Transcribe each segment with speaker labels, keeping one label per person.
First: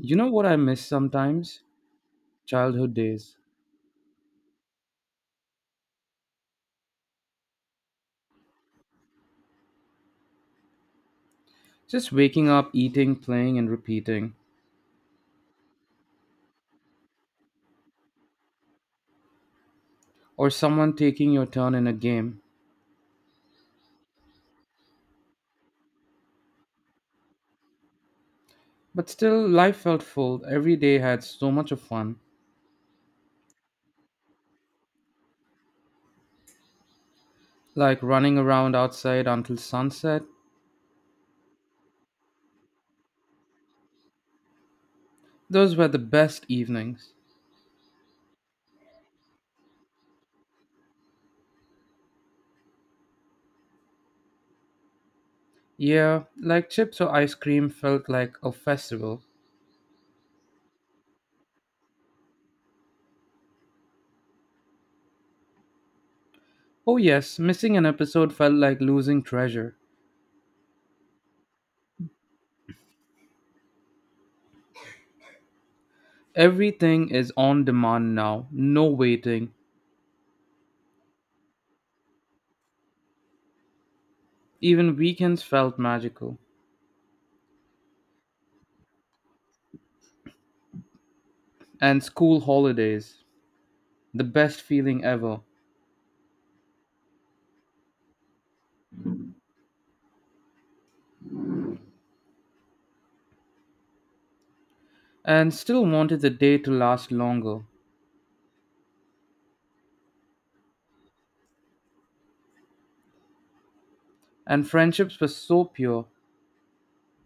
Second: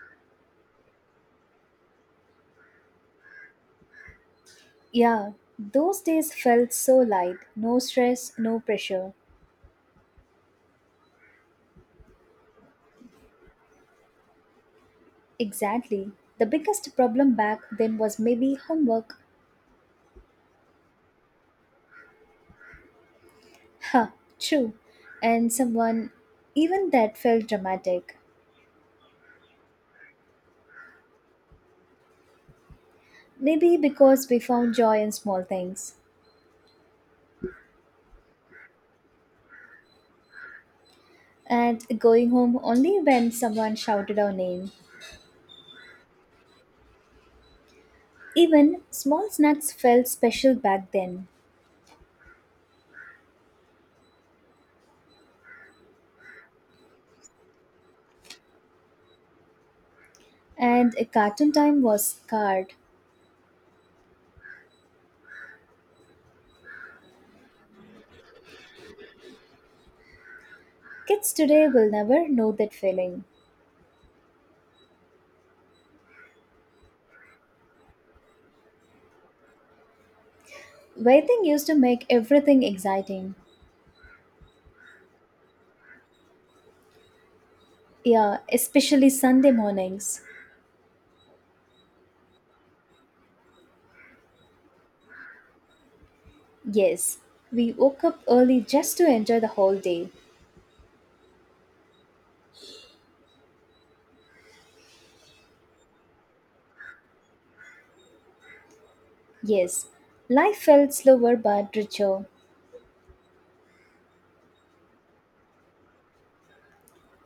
Speaker 1: You know what I miss sometimes? Childhood days.
Speaker 2: Yeah, those days felt so light. No stress, no pressure.
Speaker 1: Just waking up, eating, playing, and repeating.
Speaker 2: Exactly. The biggest problem back then was maybe homework.
Speaker 1: Or someone taking your turn in a game.
Speaker 2: Ha, true. And someone, even that felt dramatic.
Speaker 1: But still, life felt full. Every day had so much of fun.
Speaker 2: Maybe because we found joy in small things.
Speaker 1: Like running around outside until sunset.
Speaker 2: And going home only when someone shouted our name.
Speaker 1: Those were the best evenings.
Speaker 2: Even small snacks felt special back then.
Speaker 1: Yeah, like chips or ice cream felt like a festival.
Speaker 2: And cartoon time was scarred.
Speaker 1: Oh, yes, missing an episode felt like losing treasure.
Speaker 2: Kids today will never know that feeling.
Speaker 1: Everything is on demand now, no waiting.
Speaker 2: Waiting used to make everything exciting.
Speaker 1: Even weekends felt magical.
Speaker 2: Yeah, especially Sunday mornings.
Speaker 1: And school holidays, the best feeling ever,
Speaker 2: Yes, we woke up early just to enjoy the whole day.
Speaker 1: and still wanted the day to last longer.
Speaker 2: Yes, life felt slower but richer.
Speaker 1: And friendships were so pure,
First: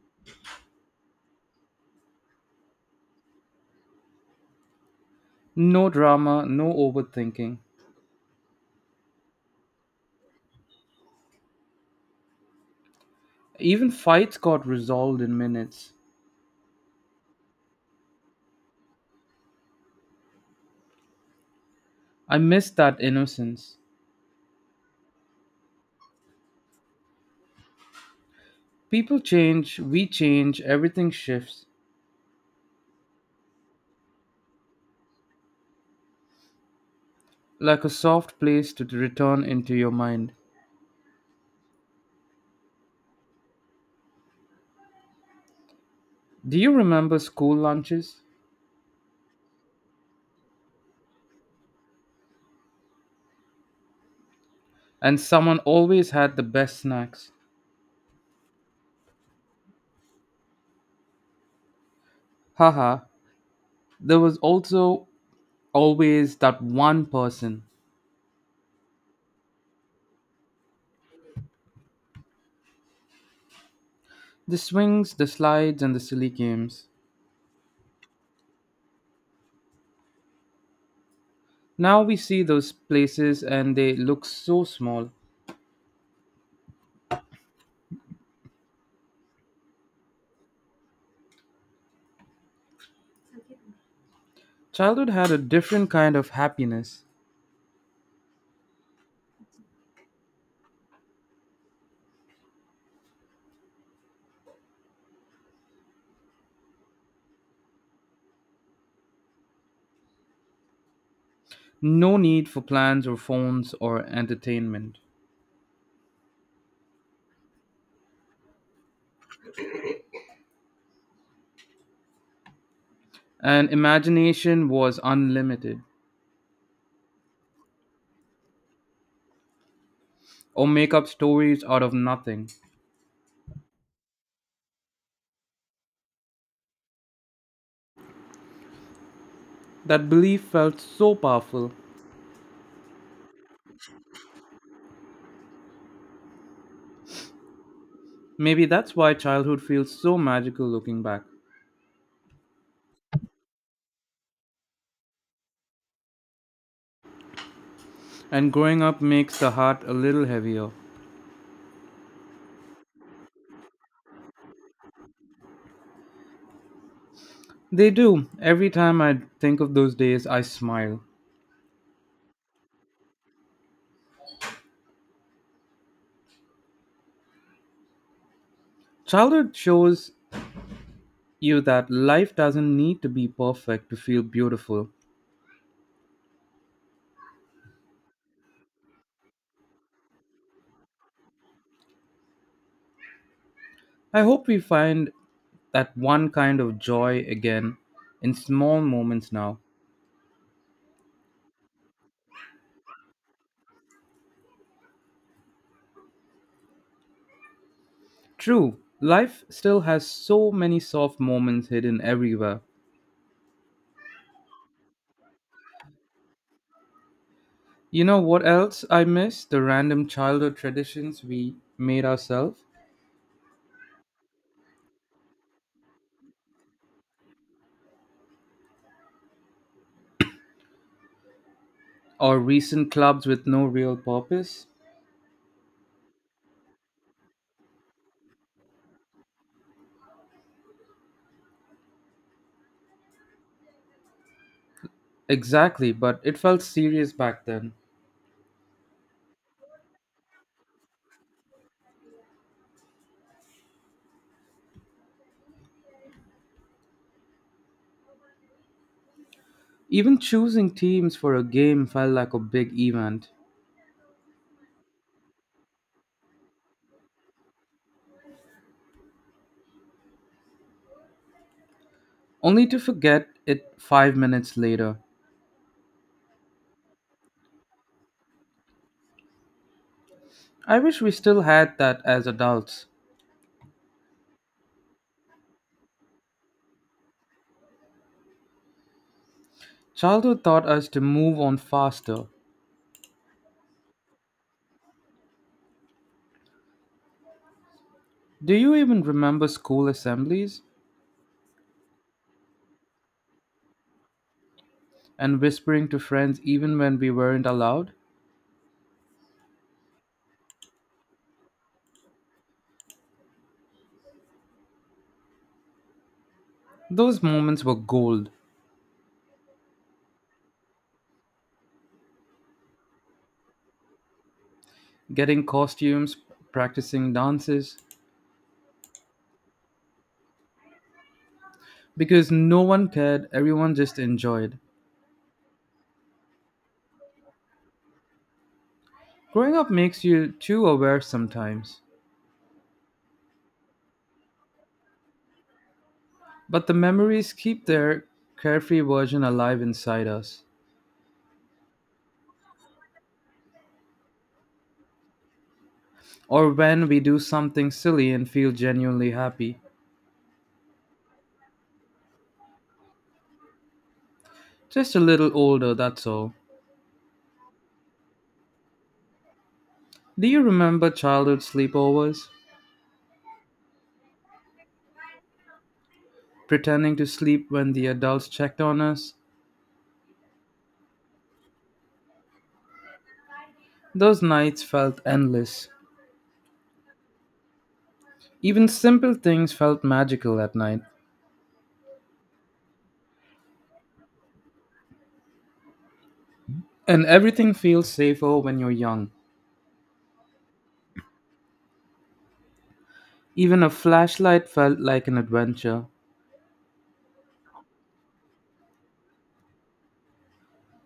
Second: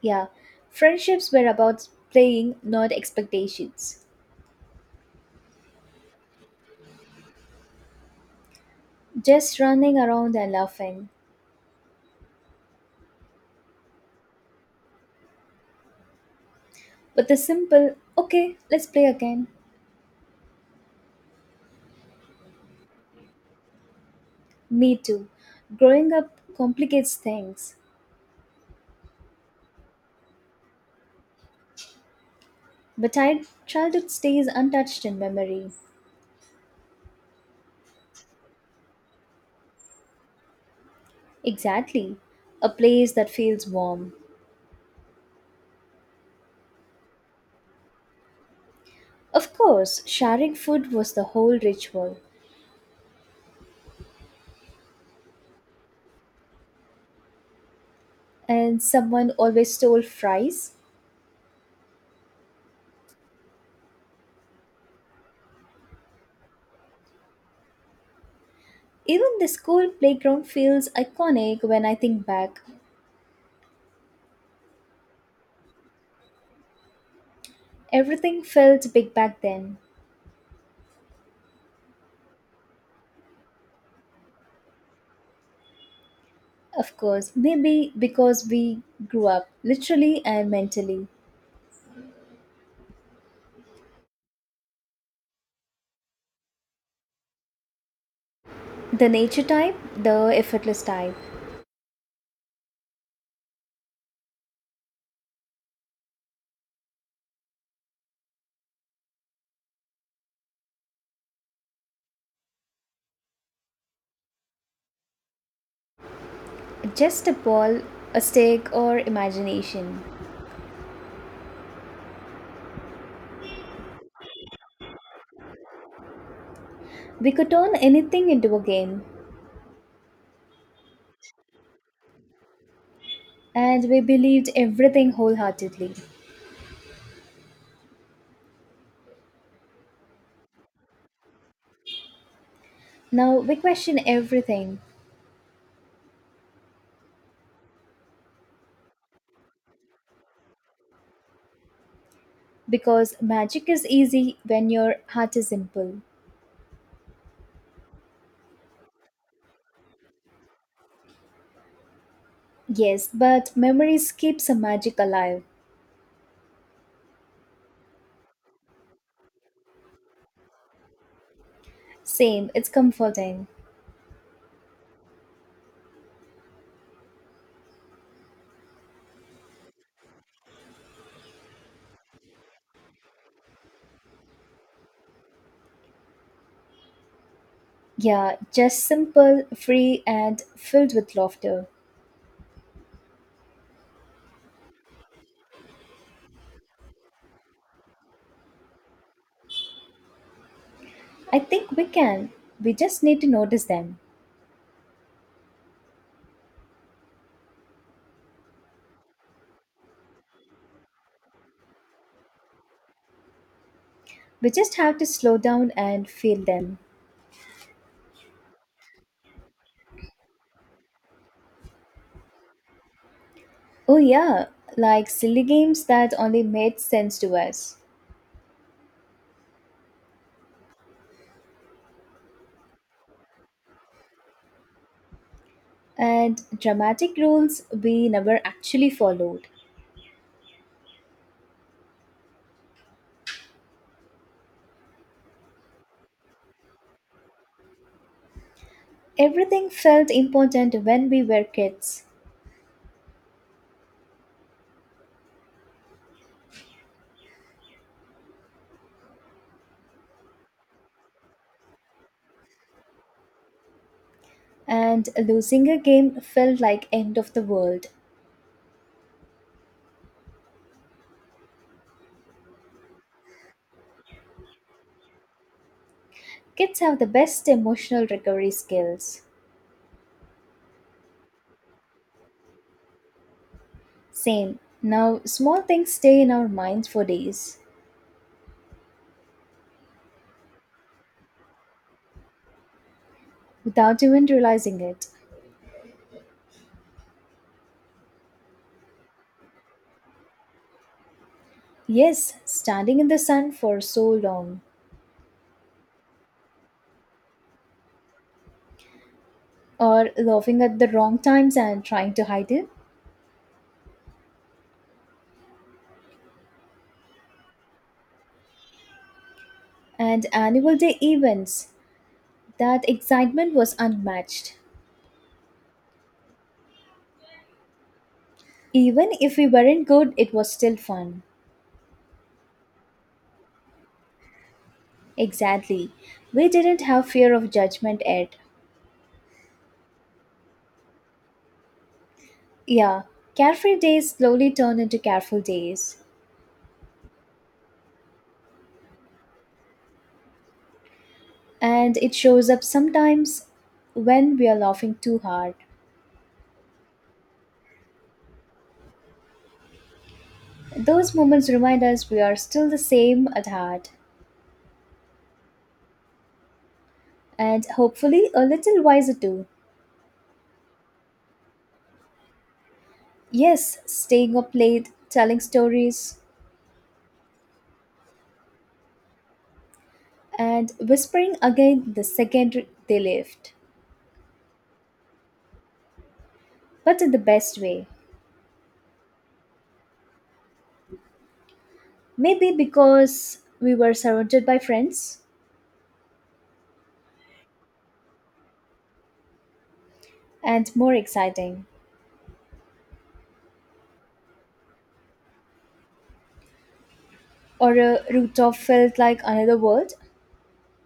Speaker 2: Yeah, friendships were about playing, not expectations.
Speaker 1: no drama, no overthinking.
Speaker 2: Just running around and laughing.
Speaker 1: Even fights got resolved in minutes.
Speaker 2: But the simple, okay, let's play again.
Speaker 1: I miss that innocence.
Speaker 2: Me too. Growing up complicates things.
Speaker 1: People change, we change, everything shifts,
Speaker 2: But childhood stays untouched in memory.
Speaker 1: like a soft place to return into your mind.
Speaker 2: Exactly. A place that feels warm.
Speaker 1: Do you remember school lunches?
Speaker 2: Of course, sharing food was the whole ritual,
Speaker 1: And someone always had the best snacks.
Speaker 2: and someone always stole fries.
Speaker 1: Haha, there was also always that one person.
Speaker 2: Even the school playground feels iconic when I think back.
Speaker 1: The swings, the slides, and the silly games.
Speaker 2: Everything felt big back then.
Speaker 1: Now we see those places and they look so small.
Speaker 2: Of course, maybe because we grew up literally and mentally.
Speaker 1: Childhood had a different kind of happiness.
Speaker 2: The nature type, the effortless type.
Speaker 1: No need for plans or phones or entertainment.
Speaker 2: Just a ball, a stick, or imagination.
Speaker 1: And imagination was unlimited.
Speaker 2: We could turn anything into a game.
Speaker 1: Or make up stories out of nothing.
Speaker 2: And we believed everything wholeheartedly.
Speaker 1: That belief felt so powerful.
Speaker 2: Now we question everything
Speaker 1: Maybe that's why childhood feels so magical looking back.
Speaker 2: because magic is easy when your heart is simple.
Speaker 1: And growing up makes the heart a little heavier.
Speaker 2: Yes, but memories keeps the magic alive.
Speaker 1: They do. Every time I think of those days, I smile.
Speaker 2: Same, it's comforting.
Speaker 1: Childhood shows you that life doesn't need to be perfect to feel beautiful.
Speaker 2: Yeah, just simple, free, and filled with laughter.
Speaker 1: I hope we find that one kind of joy again in small moments now.
Speaker 2: I think we can. We just need to notice them.
Speaker 1: True, life still has so many soft moments hidden everywhere.
Speaker 2: We just have to slow down and feel them.
Speaker 1: You know what else I miss? The random childhood traditions we made ourselves,
Speaker 2: Oh, yeah, like silly games that only made sense to us.
Speaker 1: or recent clubs with no real purpose.
Speaker 2: And dramatic rules we never actually followed.
Speaker 1: Exactly, but it felt serious back then.
Speaker 2: Everything felt important when we were kids,
Speaker 1: Even choosing teams for a game felt like a big event,
Speaker 2: and losing a game felt like end of the world.
Speaker 1: only to forget it 5 minutes later.
Speaker 2: Kids have the best emotional recovery skills.
Speaker 1: I wish we still had that as adults.
Speaker 2: Same. Now small things stay in our minds for days
Speaker 1: Childhood taught us to move on faster.
Speaker 2: without even realizing it.
Speaker 1: Do you even remember school assemblies
Speaker 2: Yes, standing in the sun for so long
Speaker 1: and whispering to friends even when we weren't allowed?
Speaker 2: or laughing at the wrong times and trying to hide it.
Speaker 1: Those moments were gold.
Speaker 2: And annual day events, that excitement was unmatched.
Speaker 1: Getting costumes, practicing dances,
Speaker 2: Even if we weren't good, it was still fun.
Speaker 1: because no one cared, everyone just enjoyed.
Speaker 2: Exactly. We didn't have fear of judgment yet.
Speaker 1: Growing up makes you too aware sometimes.
Speaker 2: Yeah, carefree days slowly turn into careful days.
Speaker 1: But the memories keep their carefree version alive inside us.
Speaker 2: And it shows up sometimes when we are laughing too hard.
Speaker 1: Or when we do something silly and feel genuinely happy.
Speaker 2: Those moments remind us we are still the same at heart.
Speaker 1: Just a little older, that's all.
Speaker 2: And hopefully a little wiser too.
Speaker 1: Do you remember childhood sleepovers?
Speaker 2: Yes, staying up late, telling stories,
Speaker 1: Pretending to sleep when the adults checked on us?
Speaker 2: and whispering again the second they left.
Speaker 1: Those nights felt endless.
Speaker 2: But in the best way.
Speaker 1: Even simple things felt magical at night.
Speaker 2: Maybe because we were surrounded by friends
Speaker 1: And everything feels safer when you're young.
Speaker 2: and more exciting.
Speaker 1: Even a flashlight felt like an adventure.
Speaker 2: Or a rooftop felt like another world.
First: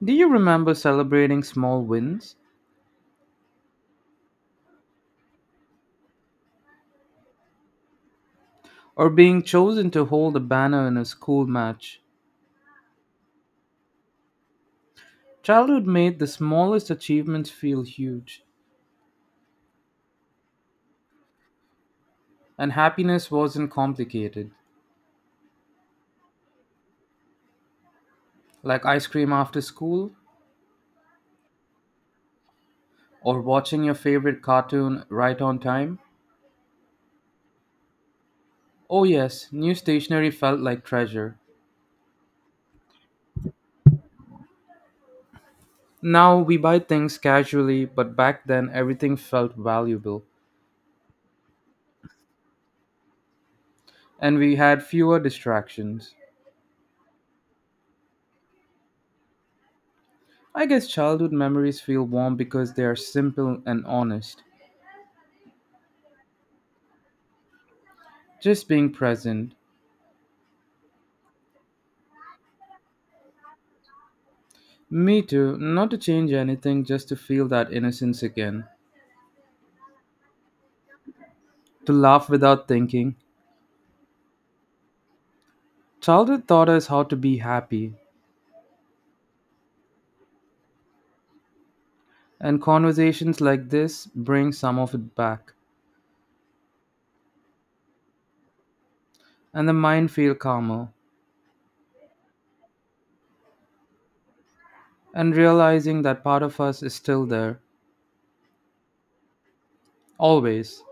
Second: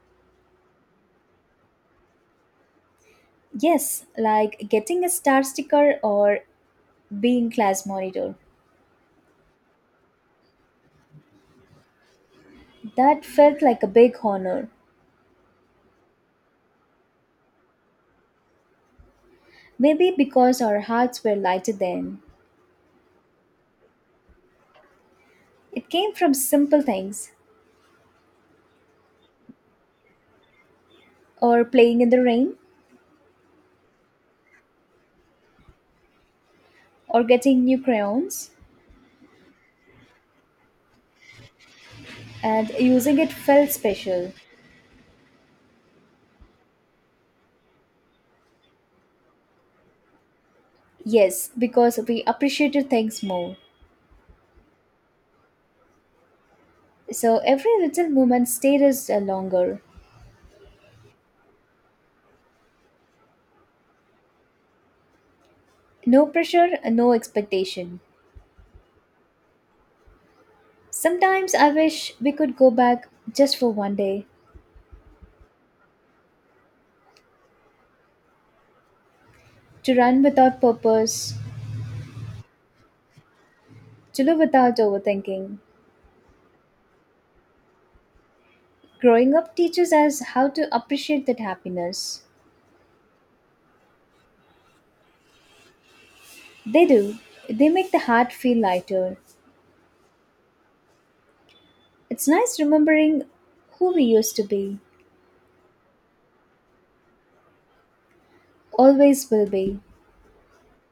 Speaker 1: Do you remember celebrating small wins?
Speaker 2: Yes, like getting a star sticker or being class monitor.
Speaker 1: Or being chosen to hold a banner in a school match.
Speaker 2: That felt like a big honor.
Speaker 1: Childhood made the smallest achievements feel huge,
Speaker 2: Maybe because our hearts were lighter then.
Speaker 1: and happiness wasn't complicated,
Speaker 2: It came from simple things,
Speaker 1: like ice cream after school
Speaker 2: or playing in the rain,
Speaker 1: or watching your favorite cartoon right on time.
Speaker 2: or getting new crayons,
Speaker 1: Oh, yes, new stationery felt like treasure.
Speaker 2: and using it felt special.
Speaker 1: Now we buy things casually, but back then everything felt valuable,
Speaker 2: Yes, because we appreciated things more.
Speaker 1: and we had fewer distractions.
Speaker 2: So every little moment stayed us longer.
Speaker 1: I guess childhood memories feel warm because they are simple and honest,
Speaker 2: No pressure, no expectation.
Speaker 1: just being present.
Speaker 2: Sometimes I wish we could go back just for one day
Speaker 1: Me too. Not to change anything, just to feel that innocence again.
Speaker 2: to run without purpose,
Speaker 1: To laugh without thinking.
Speaker 2: to live without overthinking.
Speaker 1: Childhood taught us how to be happy,
Speaker 2: Growing up teaches us how to appreciate that happiness.
Speaker 1: and conversations like this bring some of it back,
Speaker 2: They do. They make the heart feel lighter.
Speaker 1: and the mind feel calmer,
Speaker 2: It's nice remembering who we used to be,
Speaker 1: and realizing that part of us is still there,
Speaker 2: always will be.
Speaker 1: always.